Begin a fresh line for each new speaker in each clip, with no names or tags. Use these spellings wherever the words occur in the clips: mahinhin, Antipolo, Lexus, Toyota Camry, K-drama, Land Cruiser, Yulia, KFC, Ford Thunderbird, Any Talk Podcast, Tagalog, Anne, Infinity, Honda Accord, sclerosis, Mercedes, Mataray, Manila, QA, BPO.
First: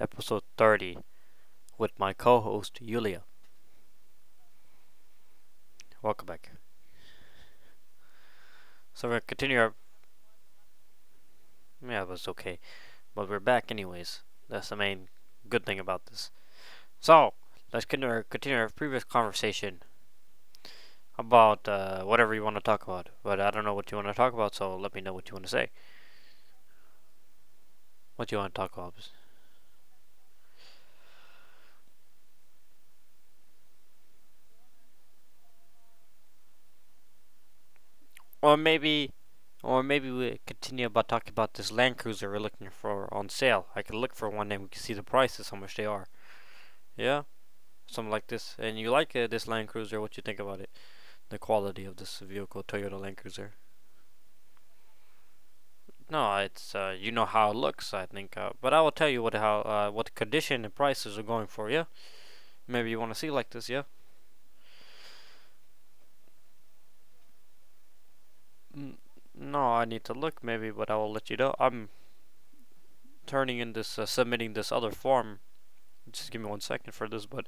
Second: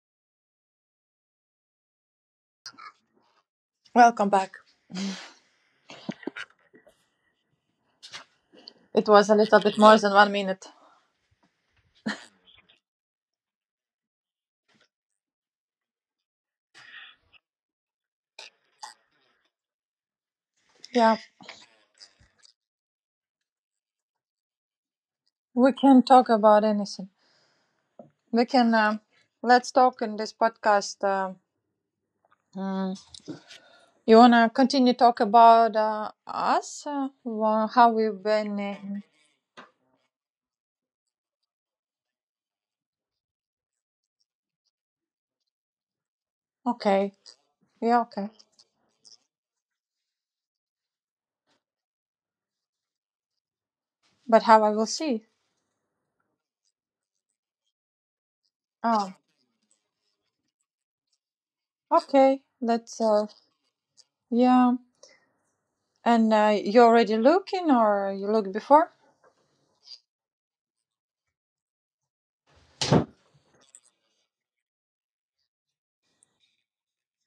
episode 30, with my co host, Yulia.
Welcome back.
Welcome back. So we're gonna
It was a
continue our.
little bit more than 1 minute.
Yeah, it was okay. But we're back, anyways. That's the main good thing about this. So, let's continue our, previous conversation
Yeah,
about whatever you want to talk about. But I don't know what you want to talk about, so let me know what you want to say.
we can talk about anything.
What you want to
We
talk
can
about.
Let's talk in this podcast. Mm, you wanna continue talk about us? Wha- how we've
Or
been?
maybe.
In-
Or maybe we continue about talking about this Land Cruiser we're looking for on sale. I can look for one and we can see the prices, how much they are. Yeah,
Okay.
something
Yeah.
like
Okay.
this, and you like this Land Cruiser, what you think about it? The quality of this vehicle, Toyota Land Cruiser.
But how I will see?
No, it's you know how it looks, I think. But I will tell you what
Oh.
how what condition and prices are going for. Yeah,
Okay.
maybe you want to
Let's.
see like this. Yeah.
Yeah. And you already looking or you looked
N-
before?
no, I need to look maybe, but I will let you know. I'm turning in this, submitting this other form. Just give me 1 second for this, but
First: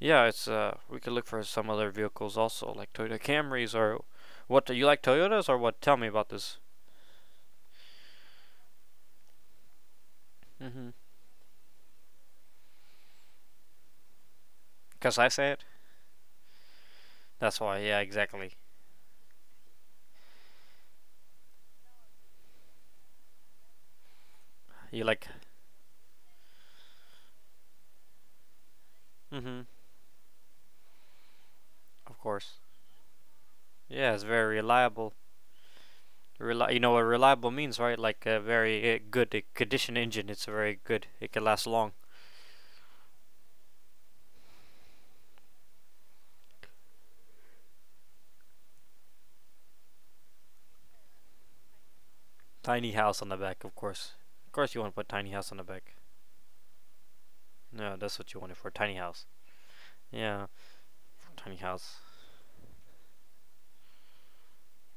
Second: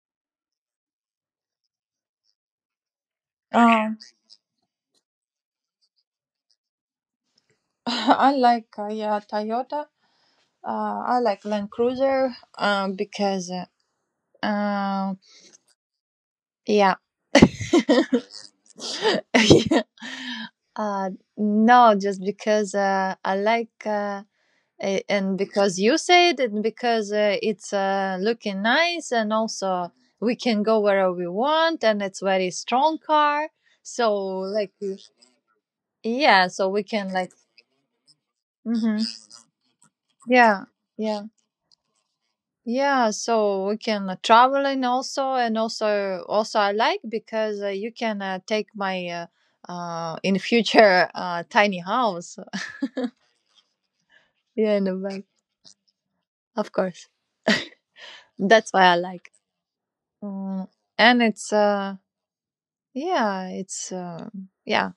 yeah, it's we could look for some other vehicles also, like Toyota Camrys
Um,
or what. Do you like Toyotas or what? Tell me about this.
I like yeah, Toyota.
Mhm.
I like Land Cruiser, because Uh,
Cause I say it.
yeah.
That's why, yeah, exactly.
uh, no, just because I like
You like,
and because you said and because it's looking nice and
mm-hmm,
also we can go wherever we want and
of
it's very
course.
strong car.
Yeah,
So
it's very
like we-
reliable.
yeah, so
You
we
know what
can like
reliable means, right? Like a very
hmm
good condition engine. It's
yeah,
very good.
yeah.
It can last long.
Yeah, so we can travel and also I like because you can take my in future tiny house.
Tiny house on the back, of course. Of course,
Yeah,
you
in
want to
the
put
back.
tiny house on the back.
Of course.
No, that's what you wanted for
That's why
tiny
I
house.
like.
Yeah,
Mm, and it's
tiny house.
yeah, it's uh yeah.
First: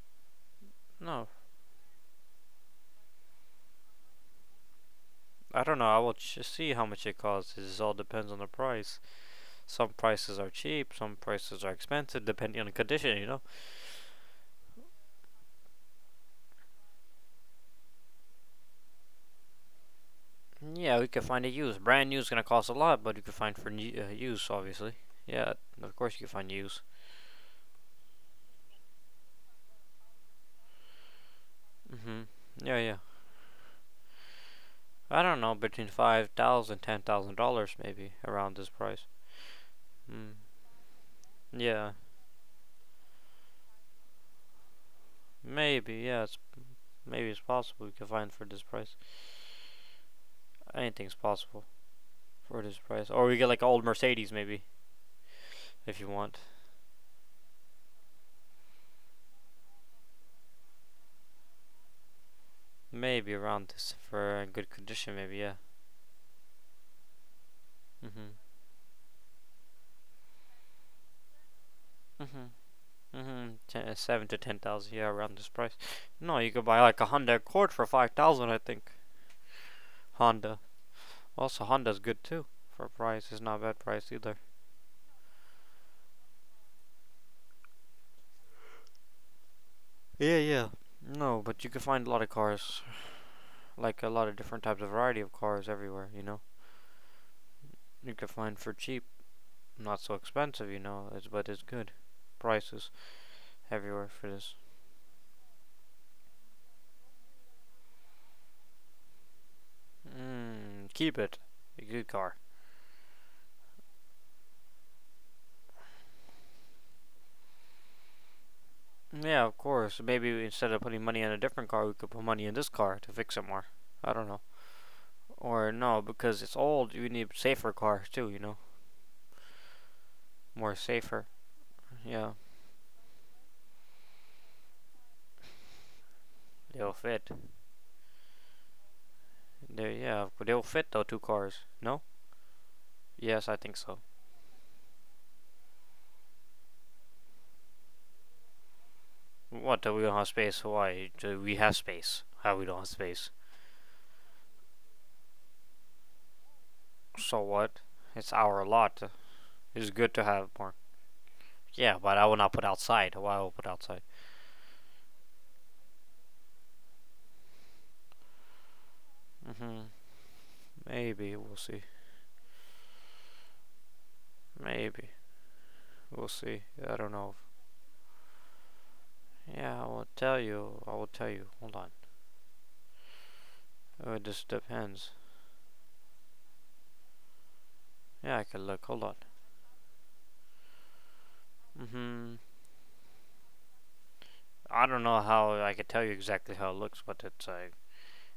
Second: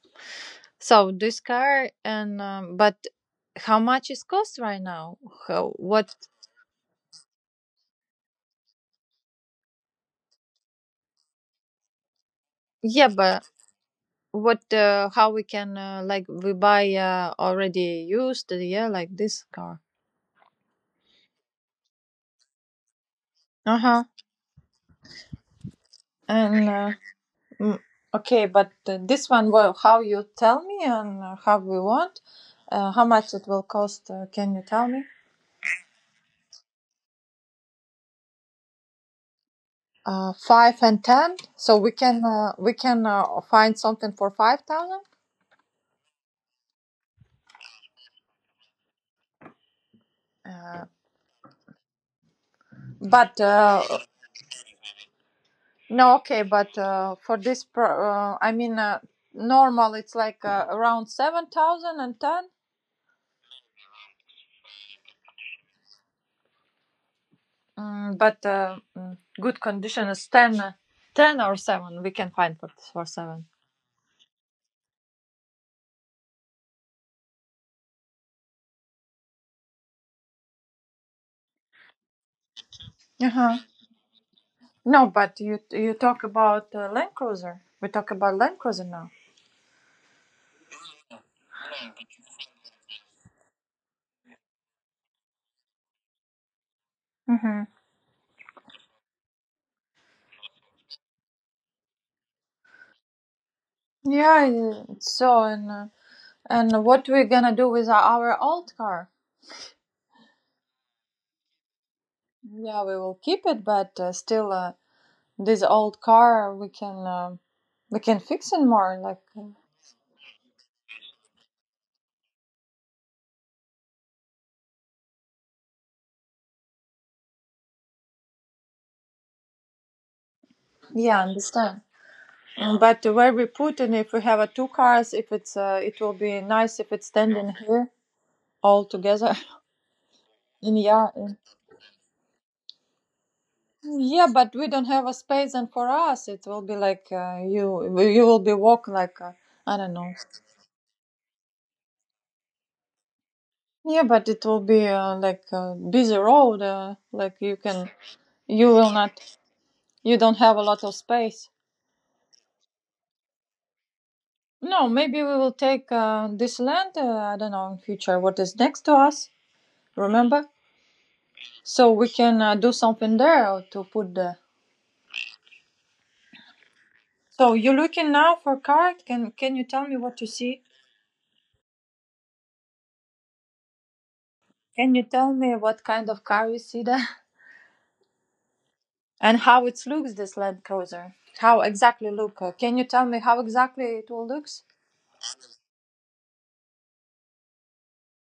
So
No,
this car and but how much is cost right now?
I
How
don't know.
what
See how much it costs. It all depends on the price. Some prices are cheap. Some prices are expensive, depending on the
yeah,
condition. You know.
but what how we can like we buy already used yeah like this car.
Yeah, we could find a used. Brand new is gonna cost a lot, but you could find for
Uh-huh.
new, use, obviously. Yeah, of course you can find
And
use.
mm, okay, but this one well how you tell me and how we want
Hmm. Yeah, yeah.
how much it will cost, can you tell me?
I don't know, between 5,000, dollars and $10,000, maybe around this price. Mm.
Five and ten, so we
Yeah,
can find something for 5,000.
maybe. Yeah, it's maybe it's possible we could find for this price.
Uh,
Anything's possible for this price. Or
but
we get like an old Mercedes, maybe, if you
No,
want.
okay, but for this, I mean, normal it's like around seven thousand and ten.
Maybe around this for a good condition, maybe. Yeah. Hmm.
Good condition is ten, ten or seven. We can
Hmm.
find for seven.
Mm-hmm. 7 to 10,000, yeah, around this price. No, you could buy like a Honda Accord for 5,000, I think. Honda. Also, Honda's good too for a
Uh
price. It's not
huh.
a bad price either.
No, but you talk about Land Cruiser. We talk about Land Cruiser now.
Yeah, yeah. No, but you can find a lot of cars, like a lot of different types of variety of cars everywhere. You know,
Mm-hmm.
you can find for cheap, not so expensive. You know, it's but it's good prices everywhere for
Yeah,
this.
it's so and. And what we're gonna do with our old car?
Mm, keep it. A good car.
Yeah, we will keep it, but still, this old car we can fix it more. Like,
Yeah, of course. Maybe instead of putting money in a different car, we could put money in this car to fix it more. I don't know. Or no, because it's old, you need safer cars too, you know? More
yeah,
safer.
understand.
Yeah,
But where we put it, if we have two cars, if it's it will be nice if
they'll
it's
fit.
standing here all together.
They, yeah, they'll
And
fit though,
yeah,
two cars. No? Yes, I think so.
yeah, but we don't have a space, and for us it will be like you will be walk like I
What,
don't
do we
know.
don't have space? Why? Do we have space? How we don't have space?
Yeah, but it will be like a busy road. Like
So
you
what?
can
It's our
you will
lot.
not.
It's good
You
to
don't
have
have a
more.
lot of space.
Yeah, but I will not put outside. Why I will I put outside?
No, maybe we will take this land. I don't know in future what is next to us.
Hmm.
Remember,
Maybe we'll see.
so we can do something there or to put the.
Maybe we'll see. I don't know.
So you're looking now for car. Can you
Yeah, I
tell me
will
what you
tell
see?
you. I will tell you. Hold on. Oh, it just
Can you
depends.
tell me what kind of car you see there,
Yeah, I can look. Hold on.
and how it looks this Land Cruiser? How exactly
Hmm.
look? Can you tell me how exactly it will looks?
I don't know how I could tell you exactly how it looks, but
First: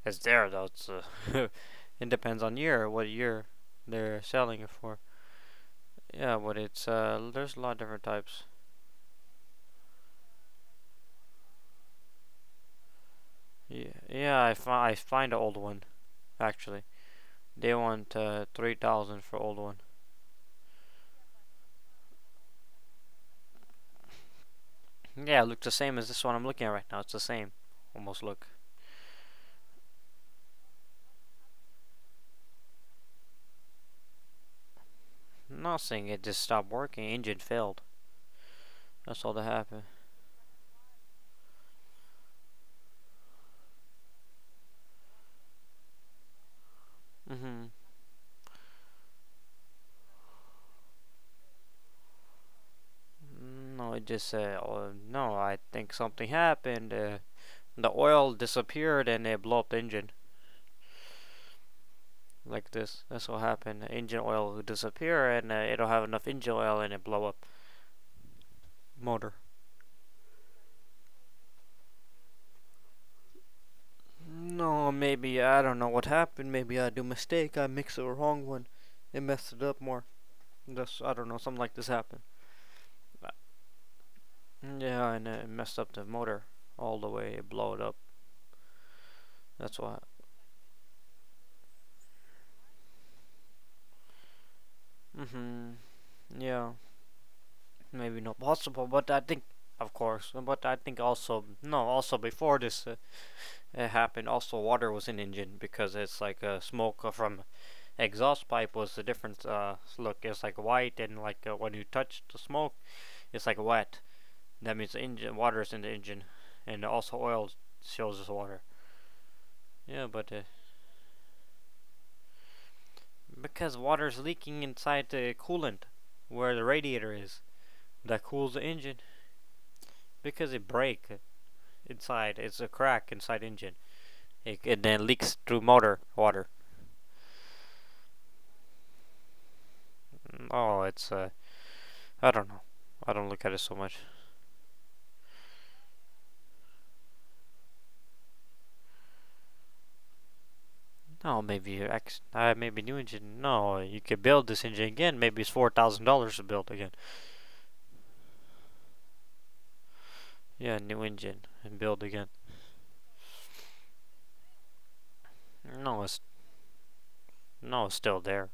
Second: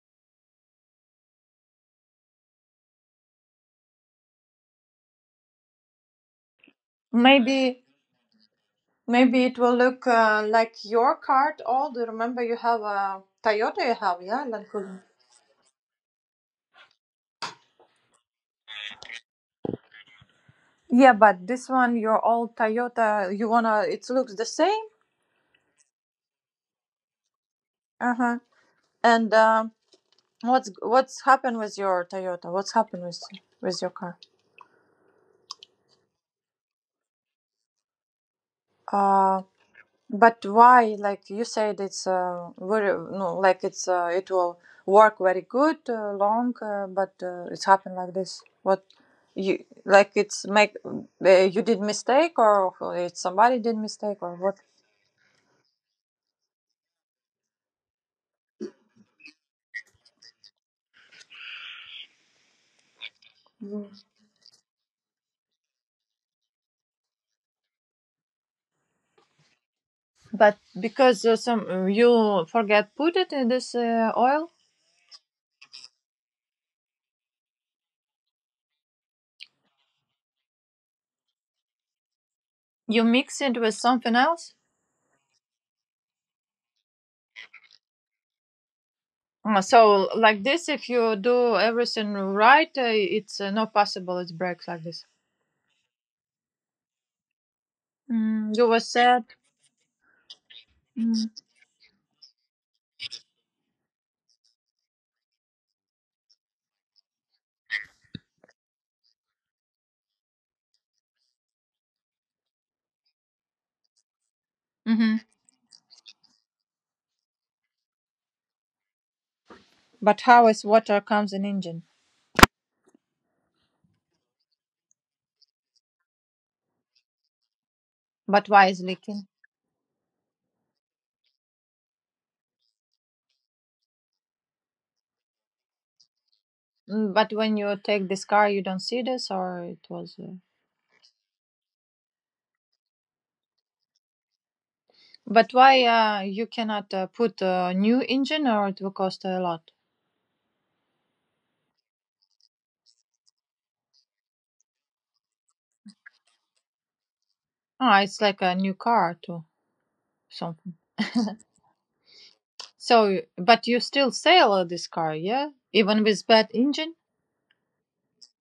it's there though. It's it depends on year, what year they're selling it for. Yeah, but it's there's a lot of
Maybe
different types.
Maybe it will look like your card old. Remember, you have a Toyota.
Yeah,
You have
yeah.
yeah, Land
I
Cruiser.
find an old one actually. They want 3,000 for old one.
Yeah, but this one, your old Toyota, you wanna. It looks the same.
Yeah, it looks the same as this one I'm looking at right now. It's the same,
Uh
almost
huh.
look.
And what's happened with your Toyota? What's happened with your car?
Not saying it just stopped working. Engine failed. That's all
Uh,
that happened.
But why? Like you said, it's very no, like it's it will work very good, long, but it's
Hmm.
happened like this. What you like? It's make you did mistake, or it's somebody did
No, it
mistake,
just
or what?
said, oh, no, I think something happened. The oil disappeared and it blew up the engine like this. That's what happened. The engine oil will disappear and it'll have enough engine oil and it blow up motor.
But because some you forget put it in this oil,
No, maybe I don't know what happened. Maybe I do mistake. I mixed the wrong one. It messed it up more. That's I don't know. Something like this happened.
you
Uh,
mix it with something else.
Yeah, and it messed up the motor all the way. It blew it up. That's why.
So like this, if you do everything right, it's not possible. It breaks like this.
Mhm. Yeah, maybe not
You were
possible, but I
sad.
think, of course, but I think also no, also before this, it happened. Also, water was an engine because it's like a smoke from exhaust pipe was the different look. It's like white, and like when you touch the smoke, it's like wet. That means the
Mm-hmm.
engine water is in the engine, and also oil shows as water. Yeah,
But
but
how is water comes in engine?
because water's leaking inside the coolant, where the radiator is, that
But
cools the
why is
engine
leaking?
because it break inside. It's a crack inside engine. It then leaks through motor water.
But when you take this car, you don't see this, or it was.
Mm, oh, it's I don't know. I don't look at it so much.
But why you cannot put a new engine, or it will cost a lot?
No, maybe your ex. Maybe new engine. No, you could build this engine again. Maybe it's $4,000 to build again.
Ah, it's like a new car too, something.
Yeah, new engine and build again.
So, but you still sell this car, yeah?
No,
Even
it's
with bad engine,
no, it's still there.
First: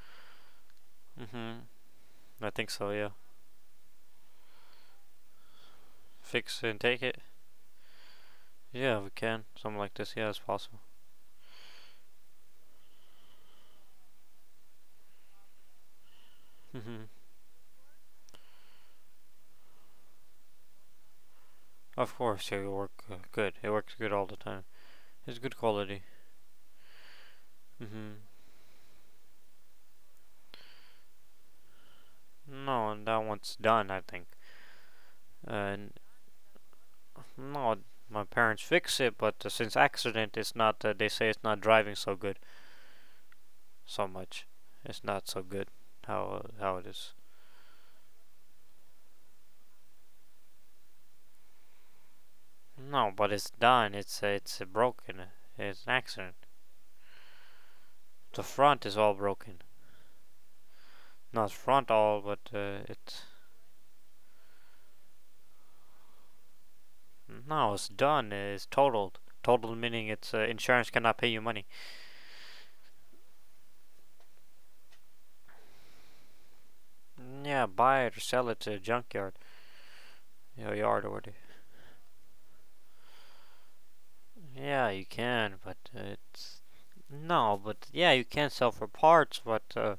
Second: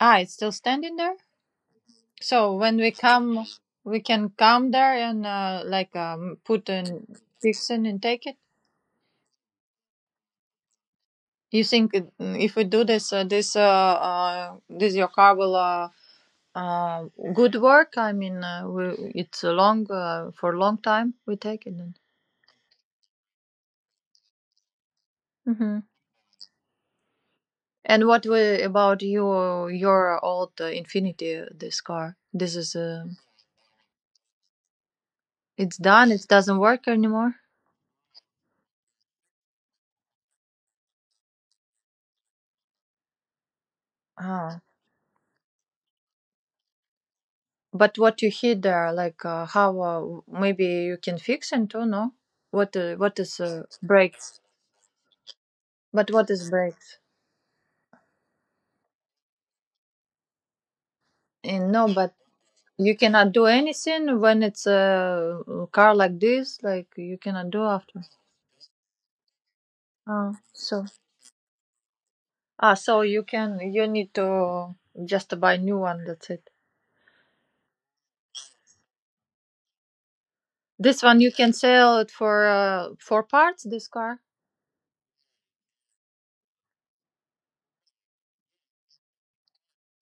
ah, it's still standing there.
Mhm. I
So
think
when we
so. Yeah.
come, we can come there and like
Fix
put
and take
and
it.
fix it and take it.
Yeah, we can. Something like this. Yeah, it's possible.
You think it- if we do this, this your car will uh,
Mhm.
good work? I mean, it's a long for a long time. We take it. Then.
Of course, yeah, it works good. It works good all the time. It's good
Hmm
quality.
And
Mhm.
what we, about you? Your old Infinity, this car. This is
No, and that one's done. I think. Uh,
it's done. It doesn't work anymore.
no, my parents fix it, but since accident, it's not. They say it's not driving so good. So much.
Ah.
It's not so good how it is.
But what you hit there, like how maybe you can fix it too? No.
No,
What
but
is
it's done. It's uh,
brakes?
it's uh, broken. It's an
But what
accident.
is brakes?
The front is all broken. Not
No,
front
but
all, but
you
it's
cannot do anything when it's a car like this. Like you cannot do
no, it's
after.
done. It's totaled. Totaled meaning
Ah,
it's
so
insurance cannot pay you money.
ah, so you can. You need to just buy new one. That's it.
Yeah, buy it or sell it to a junkyard. You
This
yard
one
or
you can sell it for parts. This car,
yeah, you can, but it's no, but yeah, you can sell for parts, but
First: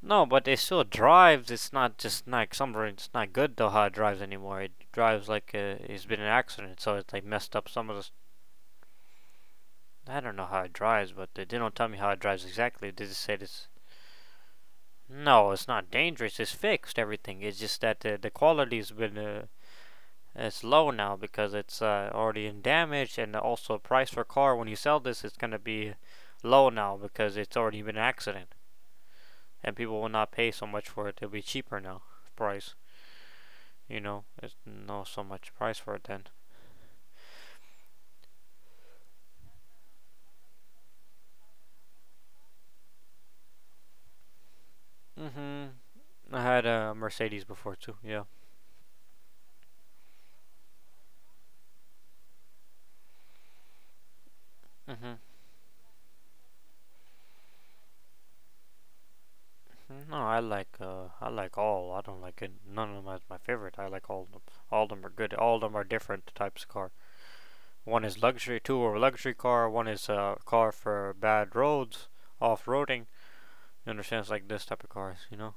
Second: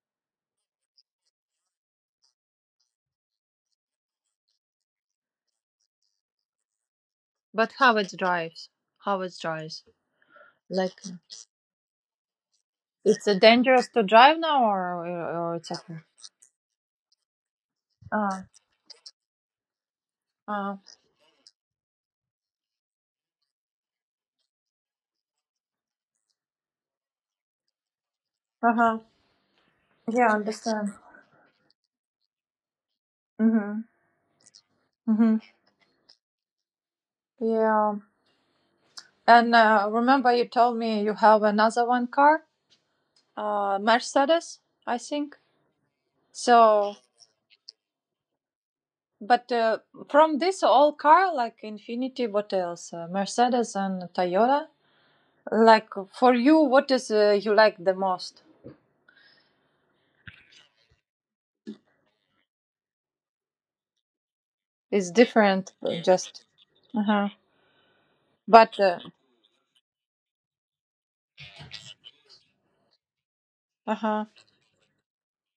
no, but it still drives. It's not just like somewhere. It's not good though how it drives anymore. It drives like it's been an accident, so it's like messed up
but
some
how
of the.
it drives? How it drives?
I don't know how it
Like
drives, but they do not tell me how it drives exactly. They just
it's
say it's
dangerous to drive now,
no,
or
it's
it's
not
okay.
dangerous. It's fixed everything. It's just that the
Ah,
quality's been it's
ah,
low now because it's already in damage, and also price for car when you sell this, it's gonna be low now because it's already been an accident,
uh huh.
and people will
Yeah,
not pay so much
understand.
for it. It'll be cheaper now price.
Mhm.
You know, there's not so
Mhm.
much price for it then.
Yeah. And remember, you told me you have another one car. Mercedes, I think.
Mm-hmm. I had a
So,
Mercedes before too. Yeah.
but from this all car, like Infinity, what else? Mercedes and Toyota.
Mm-hmm.
Like for you, what is you like the most?
No, I like all. I don't like it. None of them is my favorite. I like all of them. All of them are
It's
good. All of
different,
them are different
just.
types of car.
Uh huh.
One is luxury,
But
two are
uh
luxury car. One is a car for bad roads, off roading. You understand?
huh.
It's like this type of cars, you know.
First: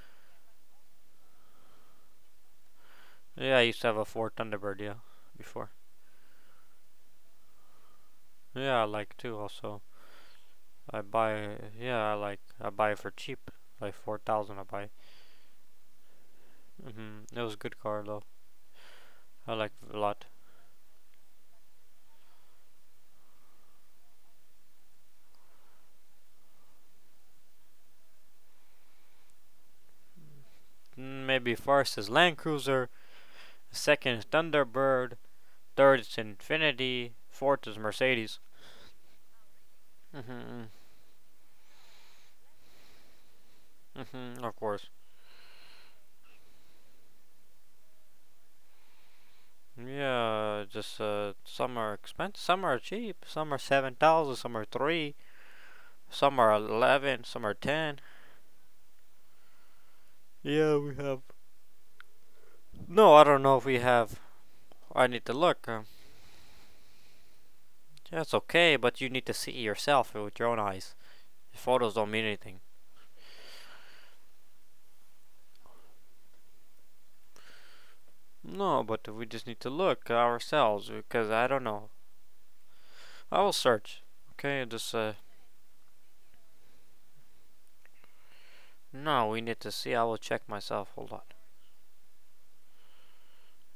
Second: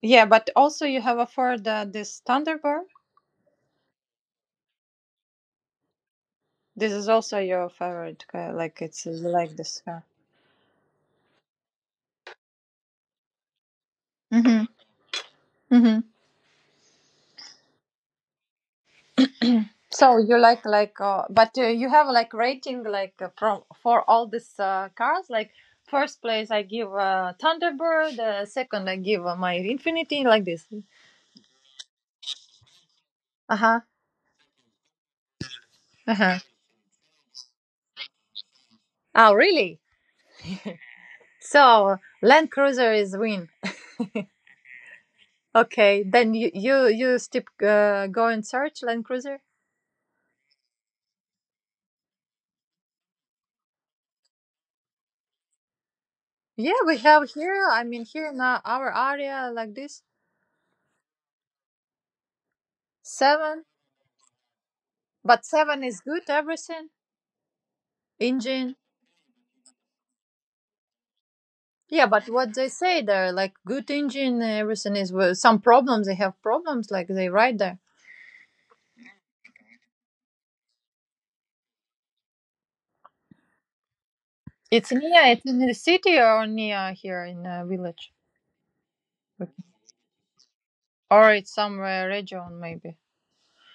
Yeah, but also you have a Ford this Thunderbird.
Yeah, I used to have a Ford Thunderbird. Yeah, before.
This is also your favorite car. Like
Yeah, I
it's
like
you
too.
like this
Also,
car.
I buy. Yeah, I like. I buy it for cheap. Like 4,000.
Mm-hmm.
I buy it.
Mm-hmm.
Mm-hmm. It was a good car though. I liked it a
So
lot.
you like but you have like rating like from for all these cars, like first place I give Thunderbird, second I give my Infinity, like this.
Mm, maybe first is Land Cruiser,
Uh-huh.
second is Thunderbird, third is
Uh-huh.
Infinity, fourth is Mercedes.
Oh really?
Mm-hmm.
So Land Cruiser is win.
Mm-hmm. Of course.
Okay, then you still go and search Land Cruiser.
Yeah, just some are expensive, some are cheap, some are 7,000, some are three, some are
Yeah, we
11,
have
some are
here. I
ten.
mean here in our area like this
Yeah, we have. No, I don't know if
seven,
we have. I need to
but
look.
seven is good everything
Yeah, okay,
engine.
but you need to see it yourself with your own eyes. Photos
Yeah,
don't mean
but what
anything.
they say there, like good engine, everything is well, some problems. They have problems, like they ride there.
No, but we just need to look ourselves because I don't know. I will search. Okay,
It's
just
near.
uh.
It's in the city or near here in a village,
No, we
Okay.
need to see. I will check myself. Hold on.
or it's somewhere region maybe.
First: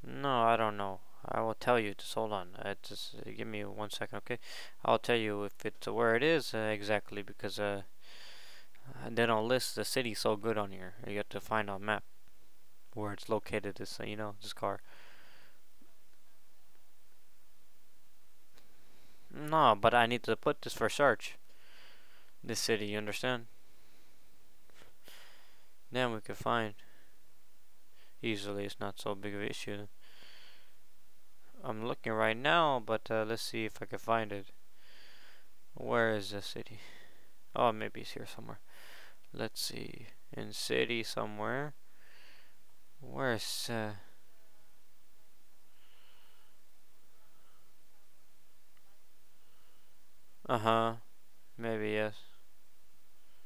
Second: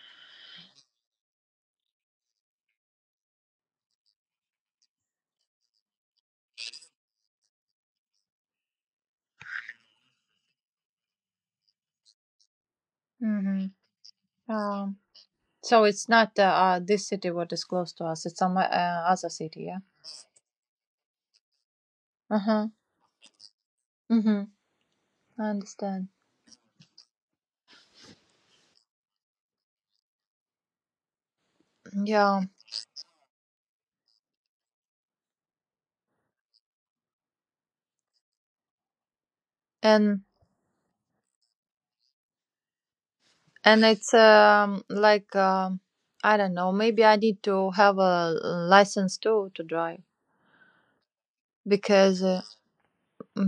No, I don't know. I will tell you. Just hold on. Just give me 1 second, okay? I'll tell you if it's where it is exactly because they don't list the city so good on here. You have to find on map where it's
Hmm
located. This you know this car.
Um, so it's not this city what is close to us. It's some other city.
No,
Yeah.
but I need to put this for search.
Uh
This
huh.
city, you understand?
Mm-hmm. I understand.
Then we can find easily. It's not so big of an issue. I'm looking right
Yeah,
now, but let's see if I can find it. Where is the city? Oh, maybe it's here somewhere. Let's see.
and
In city somewhere. Where's?
and it's like I don't know. Maybe I need to have a license too to drive
Uh huh. Maybe yes.
because uh,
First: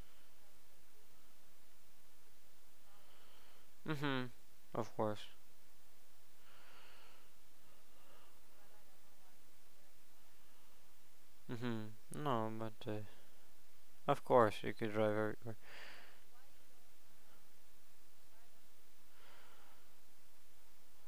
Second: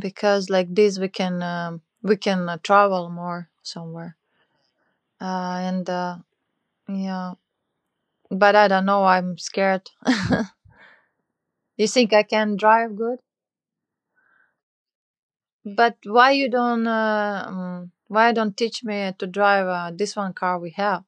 because like this we can travel more somewhere,
Mm-hmm. Of course.
and yeah, but I don't know, I'm scared. You think
Mm-hmm.
I
No,
can
but
drive good?
of course you could drive everywhere.
But why you don't why don't teach me to drive this one car we have?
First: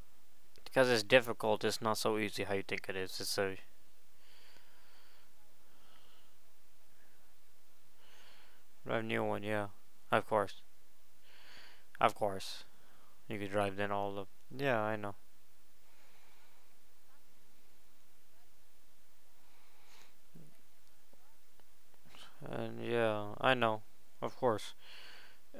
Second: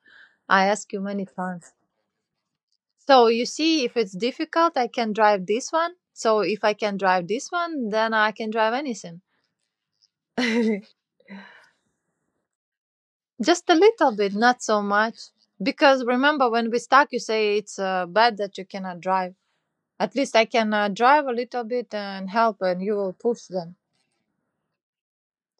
I
Because
ask you
it's
many
difficult.
times,
It's not so easy how you think it is.
so
It's
you
a
see, if it's difficult I can drive this one, so if I can drive this one then I can drive
drive
anything.
new one. Yeah. Of course. Of course. You could
Just a
drive then
little
all the.
bit, not
Yeah,
so
I know.
much. Because remember, when we stuck, you say it's bad that you cannot drive. At least I can drive a little bit and help, and
And
you will
yeah,
push
I
them.
know. Of course.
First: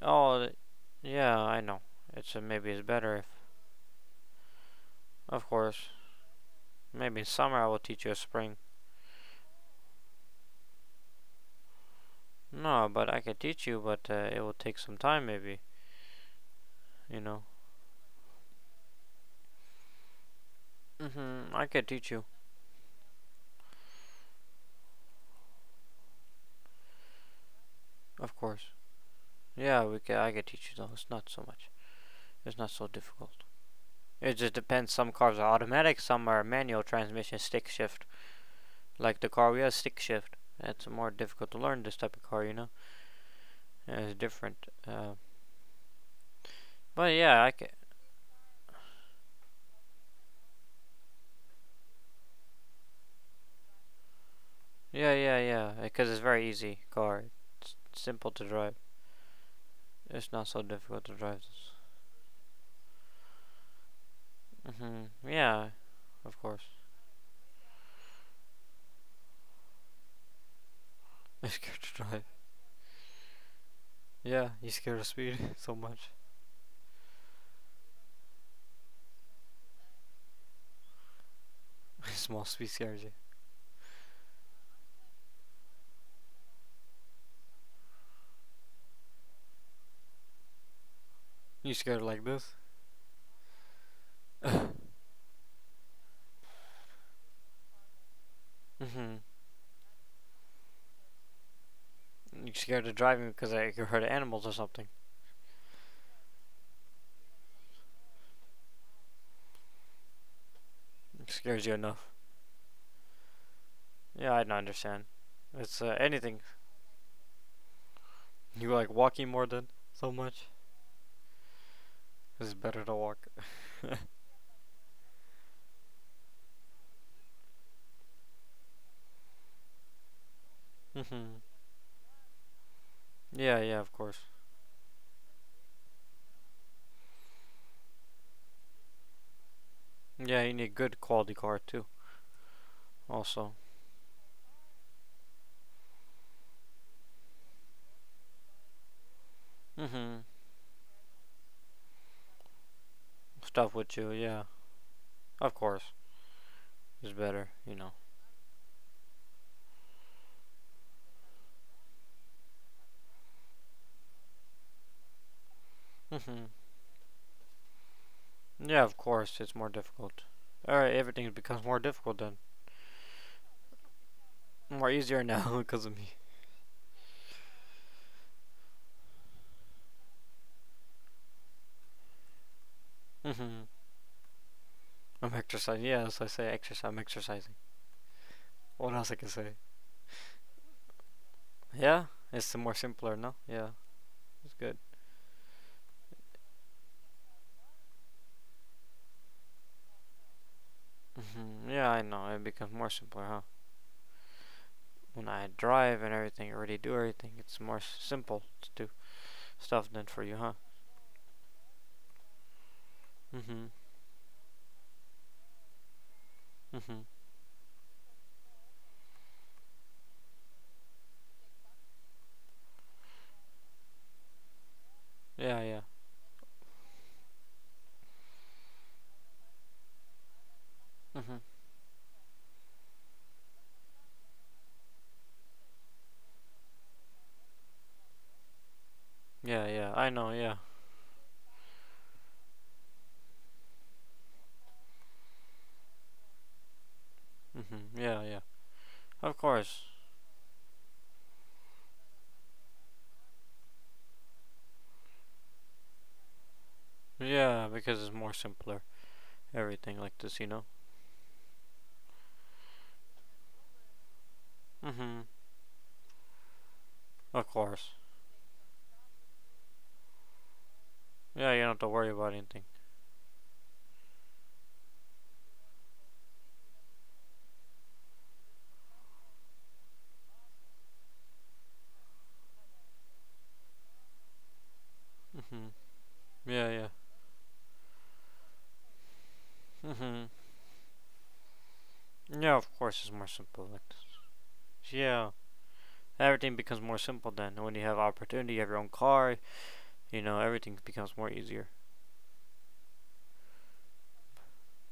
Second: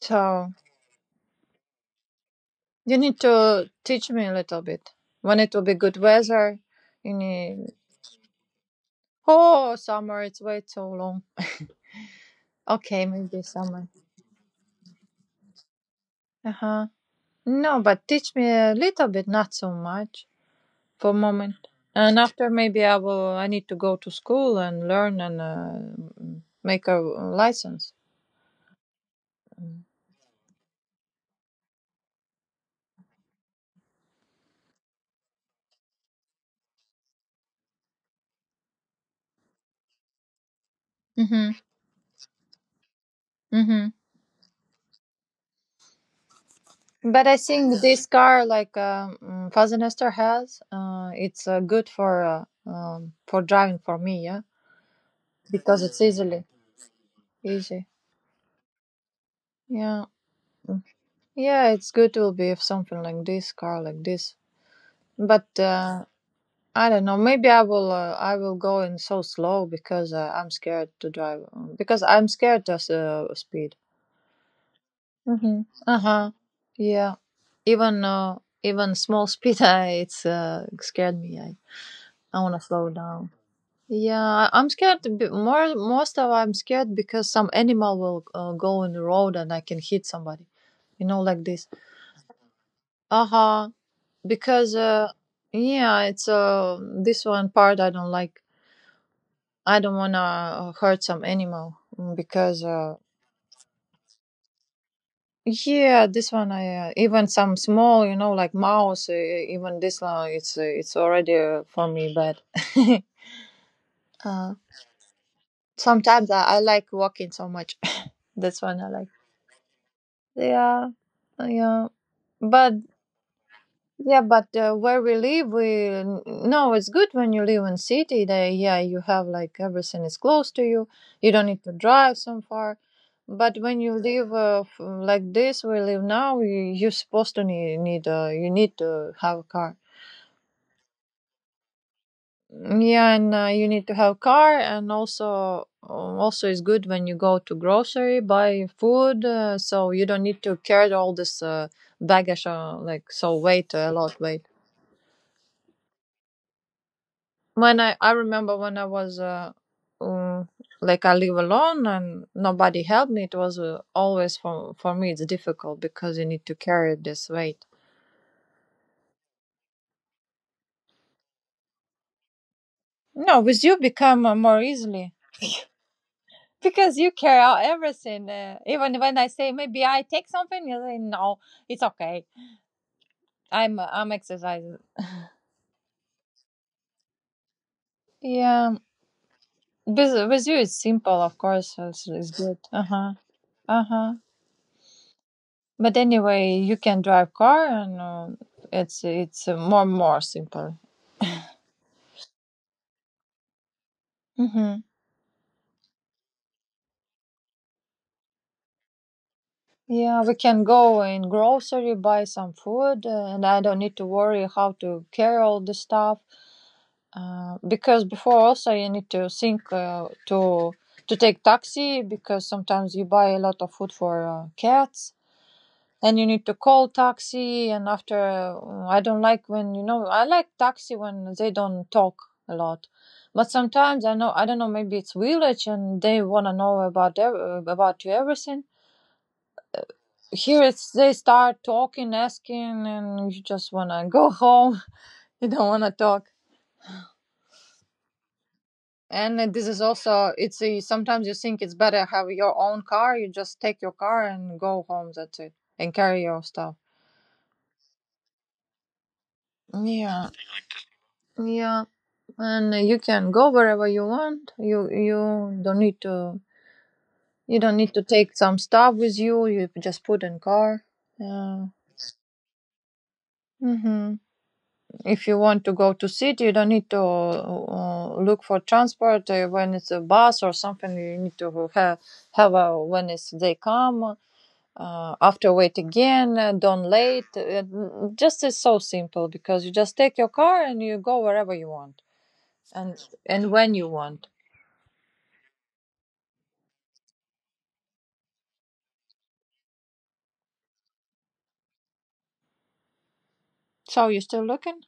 Oh,
So
yeah, I know. It's maybe it's
you
better
need
if,
to teach me a little bit. When
of
it will be
course,
good weather, you
maybe in summer I
need.
will teach you a spring.
Oh, summer, it's way too long.
No,
Okay,
but I
maybe
could teach you,
summer.
but it will take some time, maybe.
Uh huh.
You know.
No, but teach me a little bit, not so much. For a
Mhm. I
moment.
could teach
And
you,
after, maybe I will. I need to go to school and learn and make a license.
of course. Yeah, we could. I could teach you though. It's not so much. It's not so difficult. It just depends. Some cars are automatic. Some are manual transmission, stick shift. Like the car we have, stick shift. It's more difficult
Mm-hmm.
to learn this type of car, you know.
Mm-hmm.
And it's different. But
But I
yeah, I could,
think this car, like Fazenester has, it's good for driving for me, yeah,
yeah, yeah, yeah.
because it's
Because it's
easily
very easy car. It's
easy.
simple to drive.
Yeah,
It's not so difficult to drive.
yeah, it's good. Will be if something like this car, like this.
Hmm.
But
Yeah, of course.
I don't know. Maybe I will. I will go in so slow because I'm scared to drive.
It's scared to
Because
drive.
I'm scared of speed.
Yeah, you scared of speed
Mm-hmm.
so
Uh
much.
huh. Yeah. Even even small speed, it's scared me. I
Small
wanna
speed
slow
scares you.
down. Yeah, I'm scared. More most of I'm scared because some animal will go in the road and I can hit somebody. You know, like this.
You scared like this.
Uh huh.
Hmm.
Because yeah, it's this one part I don't like. I don't wanna hurt some animal,
You
because
scared of driving because I could hurt animals or something.
yeah, this one I even some small, you know, like mouse. Even this one, it's
It
already
scares you
for
enough.
me bad.
Yeah, I don't
uh,
understand. It's
Sometimes
anything.
I like walking so much. That's
You
one
like
I like.
walking more than so much.
Yeah, yeah.
It's
But
better to walk.
yeah, but where we live, we n- no, it's good when you live in city. That yeah, you have like everything is close to you. You
Hmm.
don't need to drive so far. But
Yeah, yeah,
when
of
you
course.
live like this, we live now. You're supposed to need need you need to have a car.
Yeah, you need good quality car too.
Yeah, and
Also.
you need to have car, and also it's good when you go to grocery buy food, so you
Hmm.
don't need to carry all this baggage like so
Stuff
weight a
with you,
lot
yeah.
weight.
Of course. It's better, you
when
know.
I, I remember when I was um, like I live alone and nobody helped me, it was always for me it's difficult because you
Hmm.
need to carry this weight.
Yeah, of course. It's more difficult. Alright, everything becomes more difficult then.
No, with you become more
More
easily
easier now because of me.
because you carry out everything. Even when I say maybe I take something, you say no, it's okay.
Hmm.
I'm exercising.
I'm exercising. Yeah, as I say, exercise. I'm exercising.
Yeah,
What else I can say?
with you it's simple, of course.
Yeah,
It's
it's
good.
more
Uh huh.
simpler, no? Yeah,
Uh huh.
it's good.
But anyway, you can drive car, and it's more simple.
Hmm. Yeah, I know. It becomes more simpler, huh?
Hmm.
When I drive and everything, already do everything, it's more simple to do stuff than for
Yeah,
you,
we
huh?
can go in grocery, buy some food, and I
Hmm.
don't need to worry how to carry all the stuff.
Hmm.
Because before also you need to think to take taxi because sometimes you buy a lot of food for cats.
Yeah, yeah.
Then you need to call taxi, and after I don't like when I like taxi when
Hmm.
they don't talk a lot, but sometimes I don't know maybe it's village and they wanna know about you everything.
Yeah, yeah, I know, yeah.
Here it's they start talking, asking, and you just wanna go home. You don't wanna talk.
Hmm. Yeah, yeah. Of
And this
course.
is also sometimes you think it's better have your own car. You just take your car and go home. That's it, and carry your stuff.
Yeah, because it's more simpler. Everything like
Yeah,
this, you know?
yeah. And you can go wherever you want. you
Hmm.
you don't need to
Of course.
take some stuff with you. You just put in car.
Yeah, you
Yeah.
don't have to worry about anything.
Hmm. If you want to go to city you don't need to look for transport when it's a bus or something. You need to when it's they come, after
Hmm.
wait again,
Yeah, yeah.
don't late, just it's so simple because you just take
Hmm.
your car and you go wherever you want.
Yeah, of
and
course it's more
and
simple
when
like
you want.
this. Yeah. Everything becomes more simple then. When you have opportunity, you have your own car, you know, everything becomes more easier.
So you still looking?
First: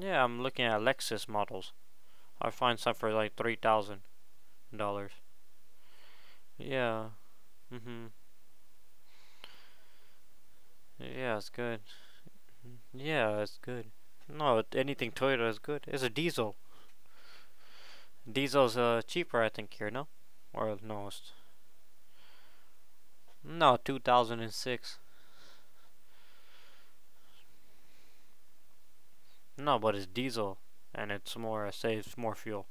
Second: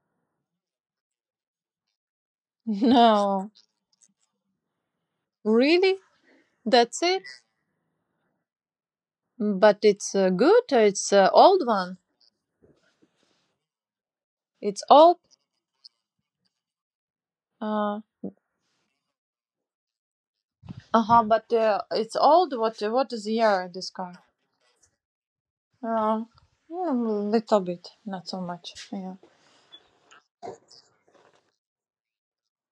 Yeah, I'm looking at Lexus models. I find some for like
No,
$3,000.
really? That's
Yeah.
it?
Mhm.
But it's good. Or it's
Yeah, it's
old
good.
one.
Yeah, it's good. No,
It's
anything
old.
Toyota is good. It's a diesel.
Uh
Diesel's cheaper, I think here, no? Or no,
huh.
it's,
But it's old. What is the year
no,
this
two
car?
thousand and six.
Uh, Little bit, not so much. Yeah.
No, but it's diesel, and it's more it saves more fuel.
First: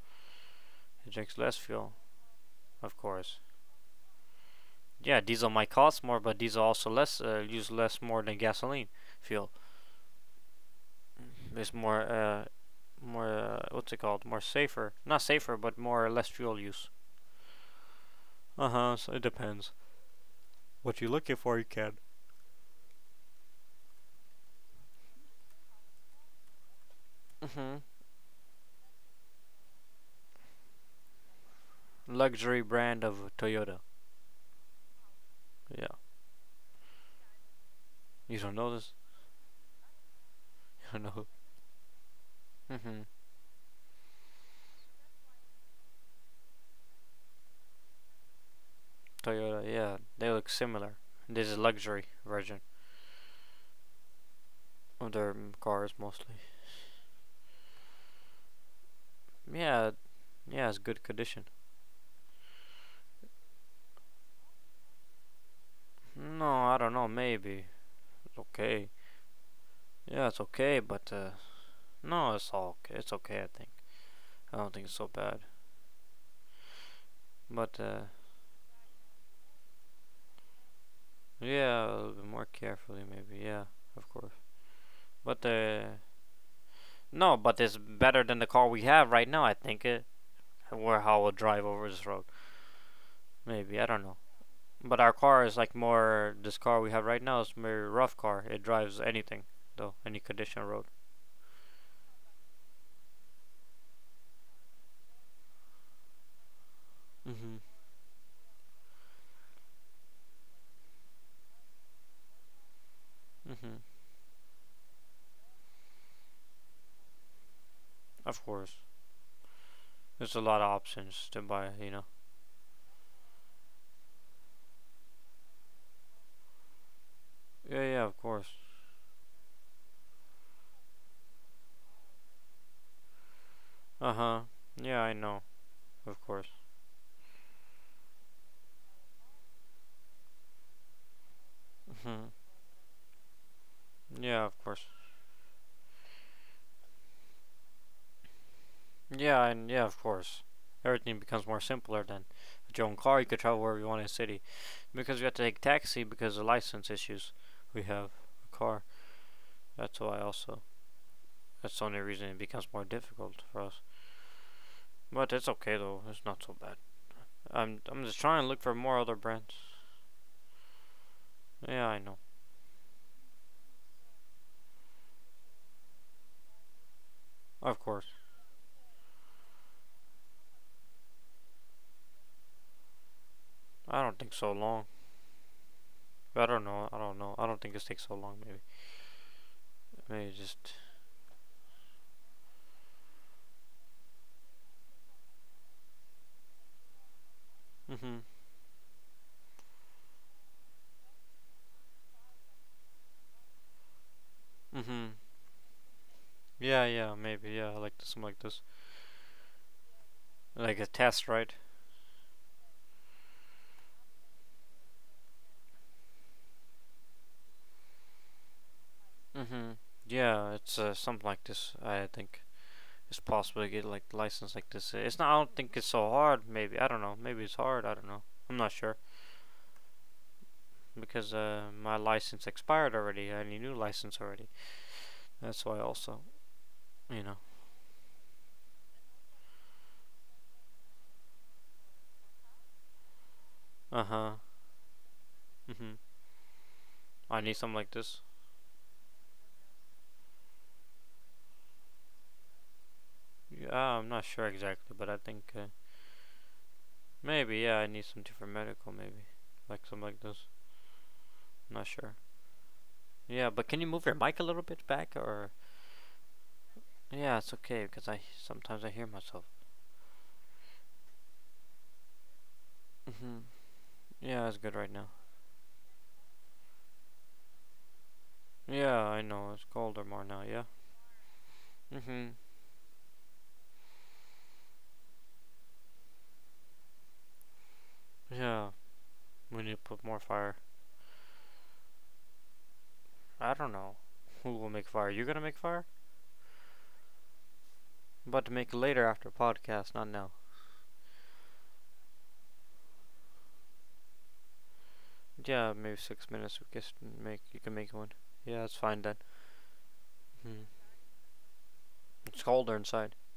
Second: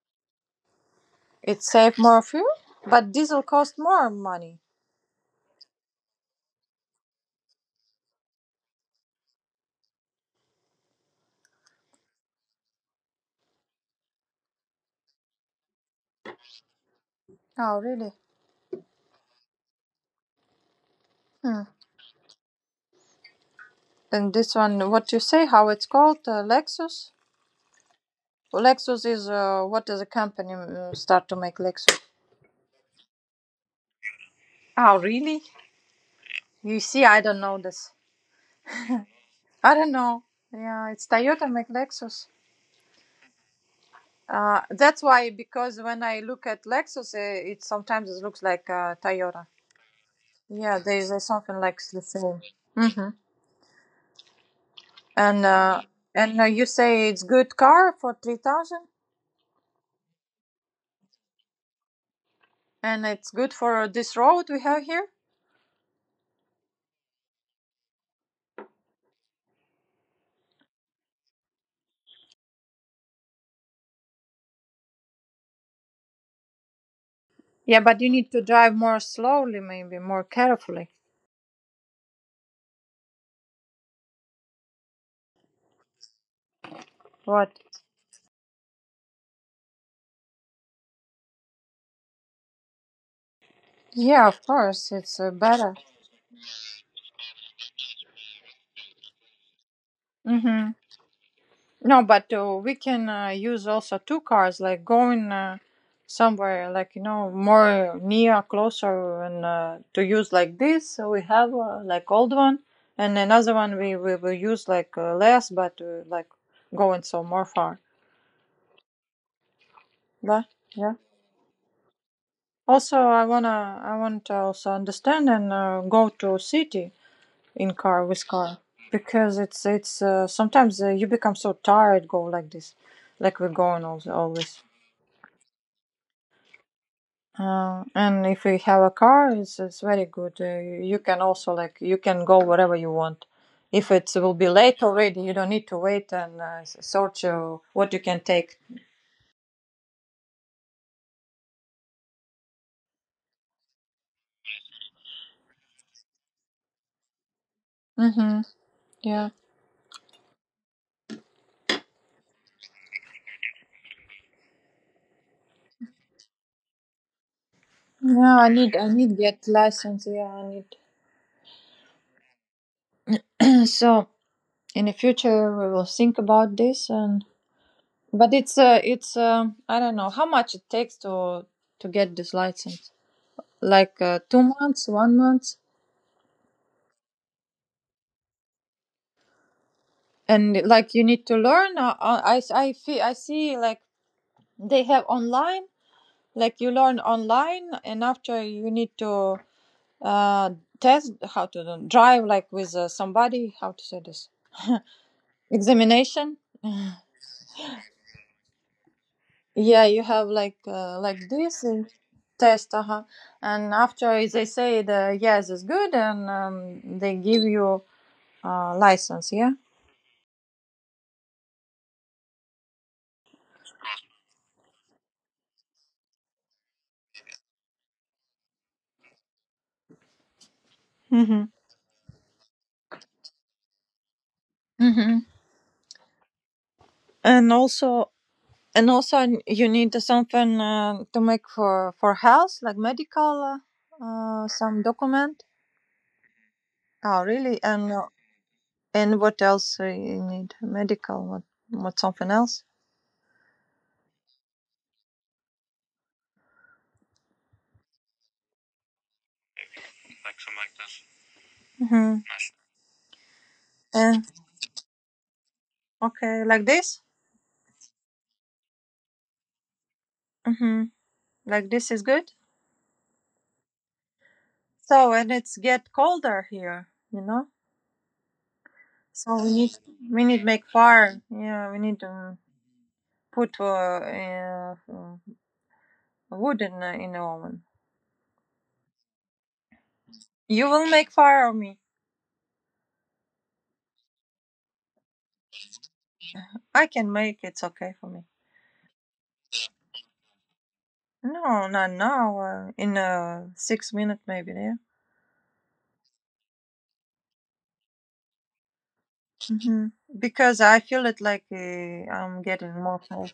It drinks less
It
fuel,
saved more fuel,
of
but
course.
diesel cost more money.
Yeah, diesel might cost more, but diesel also less use less more than gasoline fuel. It's more what's it called? More safer, not safer, but more less fuel use.
Oh really?
Uh huh. So it depends. What you're looking for,
Hmm.
you can.
And this one, what you say? How it's called? Lexus.
Mm-hmm.
Lexus is what is a company start to make Lexus?
Luxury brand of Toyota.
Oh really?
Yeah,
You see, I don't know this.
you don't know this?
I don't know. Yeah,
You
it's
know?
Toyota make Lexus.
Hmm.
That's why because when I look at Lexus, it sometimes it looks like Toyota.
Toyota. Yeah, they look
Yeah,
similar.
there's
This is
something like the
luxury
same.
version
Hmm.
of their
And uh,
cars mostly.
and You say it's good car for 3,000,
Yeah, yeah, it's good condition.
and it's good for this road we have here.
No, I don't know. Maybe it's okay. Yeah, it's okay, but no, it's all okay. It's okay. I think. I don't think it's so bad. But
Yeah, but you need to drive more slowly, maybe more carefully.
yeah, a little bit more carefully, maybe. Yeah, of course. But no,
What?
but it's better than the car we have right now. I think it. Where how we'll drive over this road. Maybe I don't know.
Yeah, of course,
But our
it's
car is like
better.
more. This car we have right now is more rough car. It drives anything though, any condition
Hmm.
road.
No, but we can use also two cars, like going somewhere, like
Mhm.
more near, closer, and to use like this. So we have like old one, and another one
Mhm.
we will use like less, but like going so more far.
Of course, there's a
But
lot of
yeah.
options to buy. You know.
Also, I want to also understand and go to city in
Yeah. Yeah.
car
Of
with
course.
car because it's sometimes, you become so tired go like this, like we're going all
Uh huh.
always.
Yeah. I know. Of course.
And if you have a car, it's very good. You can also like you can
Mhm.
go wherever you want. If it will
Yeah.
be
Of course.
late already, you don't need to wait and search what you can take.
Yeah. And yeah. Of course. Everything becomes more simpler then. With your own car, you could travel wherever you want in the city. Because we have to take taxi because of license issues. We have
Mm-hmm.
a car.
Yeah.
That's why also. That's the only reason it becomes more difficult for us. But it's okay though. It's not so bad. I'm just
Yeah,
trying to look for
I
more other
need get
brands.
license. Yeah, I need.
Yeah, I know.
So in the future we will think about this and
Of course.
but it's I don't know how much it takes to get this license.
I
Like
don't think
two
so long.
months, one month.
I don't know. I don't know. I don't think this takes so long. Maybe. Maybe
And
just.
like you need to learn I see like they have online, like you learn online and
Mhm.
after you need to uh test how to drive like with somebody, how to say this,
Mhm.
examination.
Yeah. Yeah. Maybe. Yeah. I like something like this.
Yeah, you have
Like a
like
test, right?
this and test. Uh-huh. And after they say the yes is good and they give you license. Yeah.
Mhm. Yeah. It's something like this. I think it's possible to get like license like this. It's not. I don't think it's so hard. Maybe. I don't know. Maybe it's hard. I don't know. I'm not sure because
Hmm.
my license expired already. I need a new license already.
Mm-hmm.
That's why also. You know.
And also. And also, you need something to make for health, like medical,
Uh huh.
some document.
Mhm.
Oh,
I need
really?
something like
And uh,
this.
and what else, you need? Medical? What something else?
Yeah, I'm not sure exactly, but I think maybe yeah, I need something for medical. Maybe like something like this. Not sure.
Mm-hmm.
Yeah, but can you move your
And
mic a little bit back or?
Okay, like this.
Yeah, it's okay because I sometimes I hear myself.
Mm-hmm. Like this is good.
Mhm. Yeah, it's good right now.
So and it's get colder here.
Yeah, I
So
know it's colder more
we
now.
need
Yeah.
make fire. Yeah, we need
Mhm.
to put wood in the oven.
Yeah, we need to put more fire.
You will make fire or me?
I don't know who will make fire. You gonna make fire?
I can make. It's okay for me.
I about to make later after podcast, not now.
No, not now. In 6 minutes, maybe. Yeah.
Yeah, maybe 6 minutes. I guess make you can make one. Yeah, that's fine then.
Hmm.
Hmm.
Because I feel it like
It's
I'm
colder
getting more
inside.
cold.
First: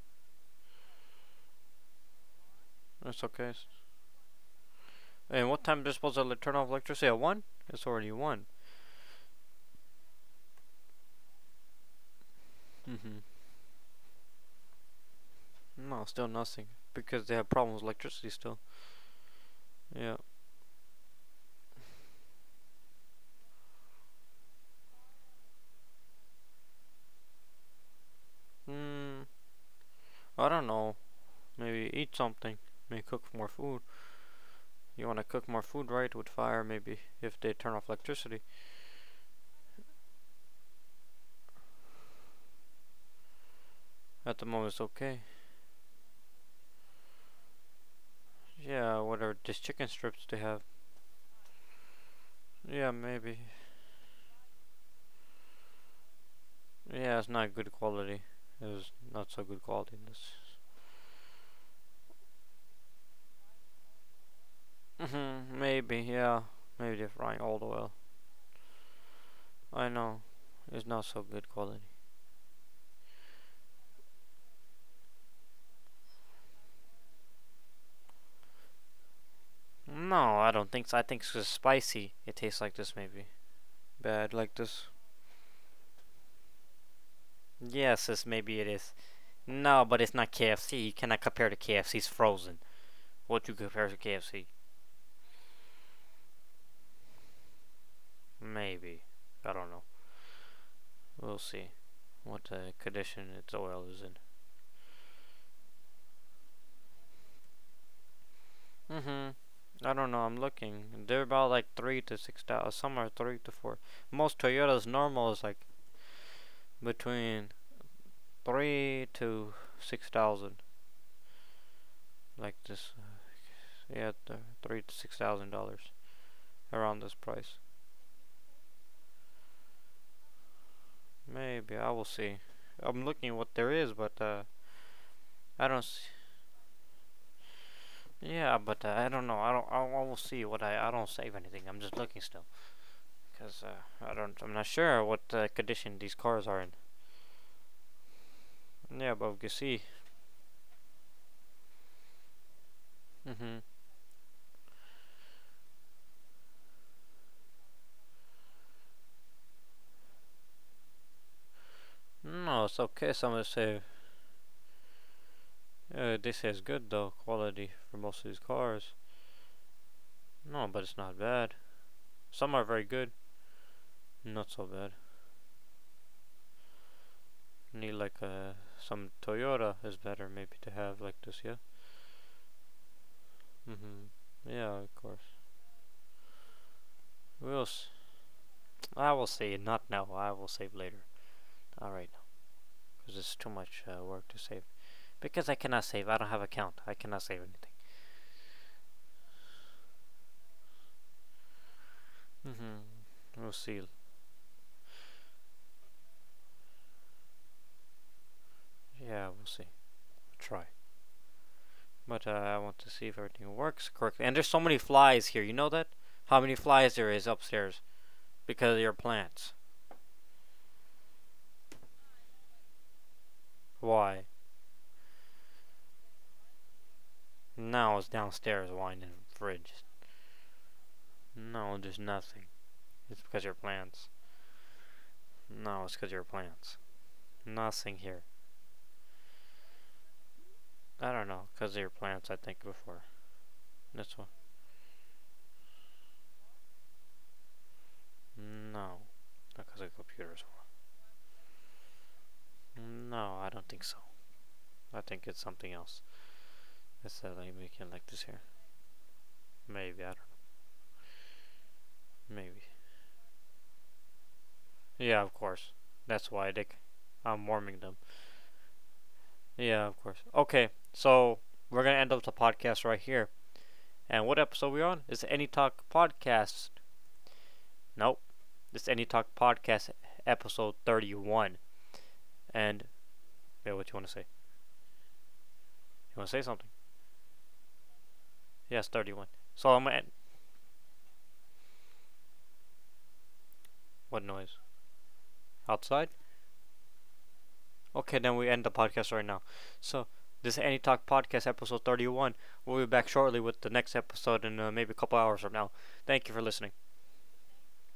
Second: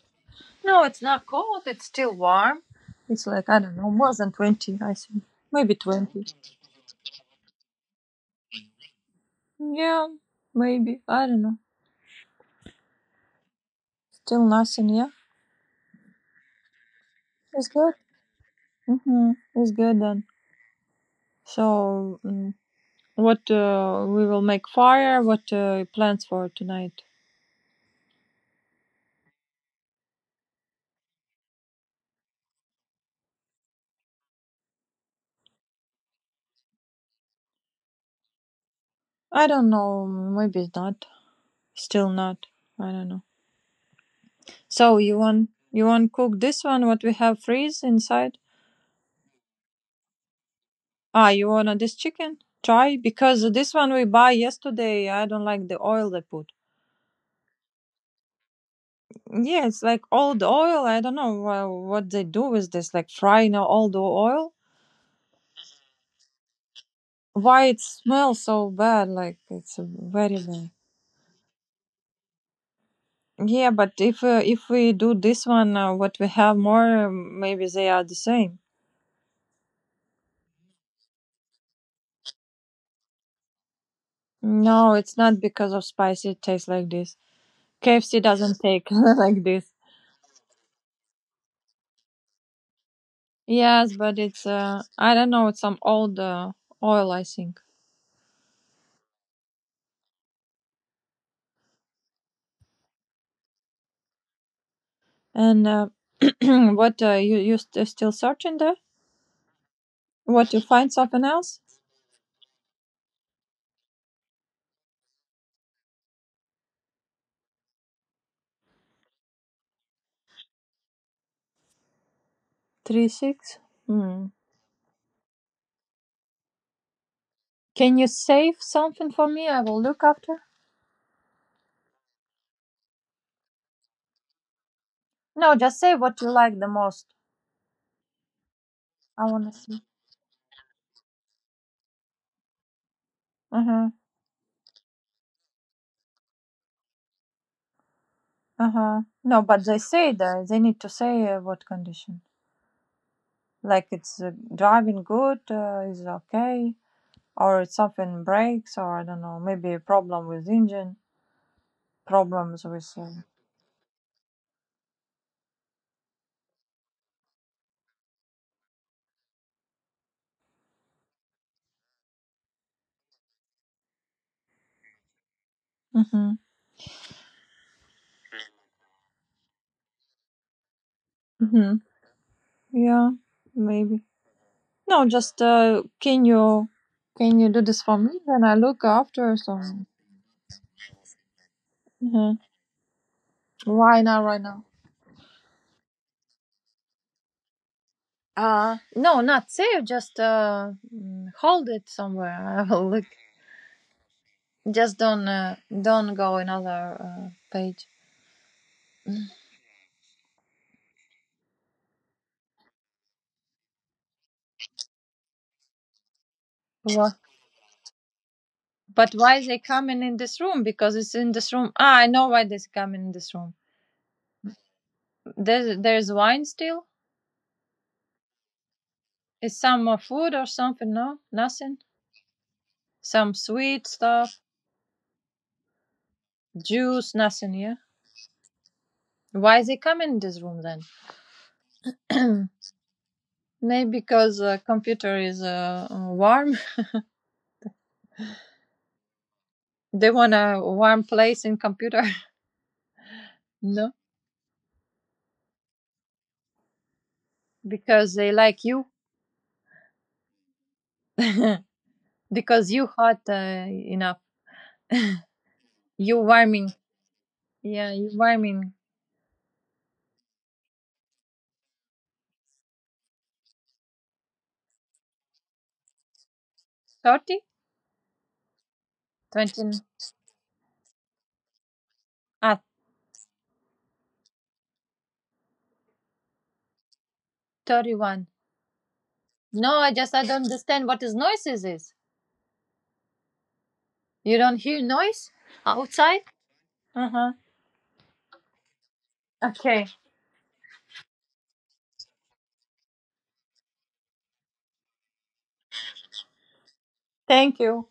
No, it's not cold. It's still warm.
That's
It's like
okay.
I don't know, more than 20. I think
And what
maybe
time they're supposed
20.
to turn off electricity at one? It's already one.
Yeah, maybe I don't know.
Mm-hmm.
Still nothing. Yeah,
No, still nothing because they have
it's
problems with
good.
electricity still.
Mm-hmm. It's good
Yeah.
then. So, what we will make fire? What plans for tonight?
Hmm. I don't know. Maybe eat something. Maybe cook more food. You want to cook more food, right? With fire, maybe if they turn off electricity.
I don't know. Maybe it's not. Still not. I don't know.
At the moment, it's
So
okay.
you want cook this one what we have freeze inside?
Yeah, whatever. These chicken strips they have.
Ah, you want this chicken?
Yeah,
Try,
maybe.
because this one we buy yesterday. I don't like the oil they put.
Yeah, it's not good quality. It was not so good
Yeah, it's
quality.
like
This.
old oil. I don't know what they do with this, like frying now all the oil.
Maybe, yeah. Maybe they're frying old
Why it
oil.
smells so bad? Like it's
I know.
very bad.
It's not so good quality.
Yeah, but if we do this one, what we have more, maybe they are the same.
No, I don't think so. I think it's spicy. It tastes like this, maybe. Bad like this.
No, it's not because of spicy. It tastes like this.
Yes,
KFC
it's, maybe
doesn't
it
take
is.
like this.
No, but it's not KFC. You cannot compare to KFC's frozen. What you compare to
Yes, but
KFC?
it's I don't know. It's some old oil, I think.
Maybe. I don't know. We'll see what condition its oil is in.
And What you still searching there?
Mm-hmm. I don't know. I'm
What you find
looking. They're
something
about
else?
like three to six thousand. Some are three to four. Most Toyotas normal is like between three to six thousand. Like this,
3-6.
yeah,
Hmm.
three to six thousand dollars around this price.
Can you save something for me? I will look after.
Maybe I will see. I'm looking what there is, but
No,
I
just
don't
say
see.
what you like the most.
Yeah, but I don't
I
know. I
wanna
don't. I
see.
I will see what I. I don't save anything. I'm just looking still, cause
Uh huh.
I don't. I'm not sure what condition these cars are in.
Uh huh.
Yeah, but we
No,
can
but they
see.
say that they need to say what condition.
Mm-hmm.
Like it's driving good, is okay, or it's something breaks, or I don't know, maybe a problem with engine.
No,
Problems
it's
with
okay.
him.
Some would say they say it's good though quality for most of these cars. No, but it's not bad. Some are very good, not so bad.
Mm-hmm.
Need like some Toyota is better maybe to have like this, yeah.
Mm-hmm. Yeah, maybe.
Mhm. Yeah, of
No,
course.
just can you
We'll.
do this for me? Then I look
I will
after
say not
some.
now. I will save later. All right now,
Mhm.
because it's too much
Why now?
work to
Right
save.
now.
Because I cannot save. I don't have an account. I cannot save anything.
No, not save. Just hold it somewhere. I
Mhm.
will look.
We'll see.
Just don't go another page.
Yeah, we'll see. We'll try. But I want to see if everything works correctly. And there's so many flies here. You know that? How many flies there
What?
is upstairs because of your
But why
plants?
they coming in this room? Because it's in this room. Ah, I know why they coming in this room.
Why?
There's wine still.
Now it's downstairs. Why in the
Is
fridge?
some more food or something? No,
No,
nothing.
there's nothing. It's
Some
because of your
sweet
plants.
stuff,
No, it's because of your plants.
juice, nothing, yeah?
Nothing here.
Why they come in this room
I don't know. Because of your plants, I
then?
think before.
Maybe
This one.
because the computer is warm.
No. Not because of
They want
computers.
a warm place in computer.
No, I don't think
No,
so. I think it's something else. It's that they make it like
because
this
they
here.
like you.
Maybe I don't know. Maybe.
Because you hot enough.
Yeah, of course.
You
That's why,
warming.
Dick. I'm warming
Yeah,
them.
you warming.
Yeah, of course. Okay, so we're gonna end up the podcast right here. And what episode are we on? It's Any Talk Podcast.
30?
Nope. It's Any Talk
20?
Podcast episode 31.
Ah,
And yeah, what you wanna say? You wanna say something?
31.
Yes, 31. So
No,
I'm gonna end.
I don't understand what is noises is.
What
You
noise?
don't hear noise
Outside?
outside? Uh-huh.
Okay, then we end the podcast right now.
Okay.
So this is Any Talk Podcast episode 31. We'll be back shortly with the next episode in maybe a couple hours from now. Thank you for listening.
Thank you.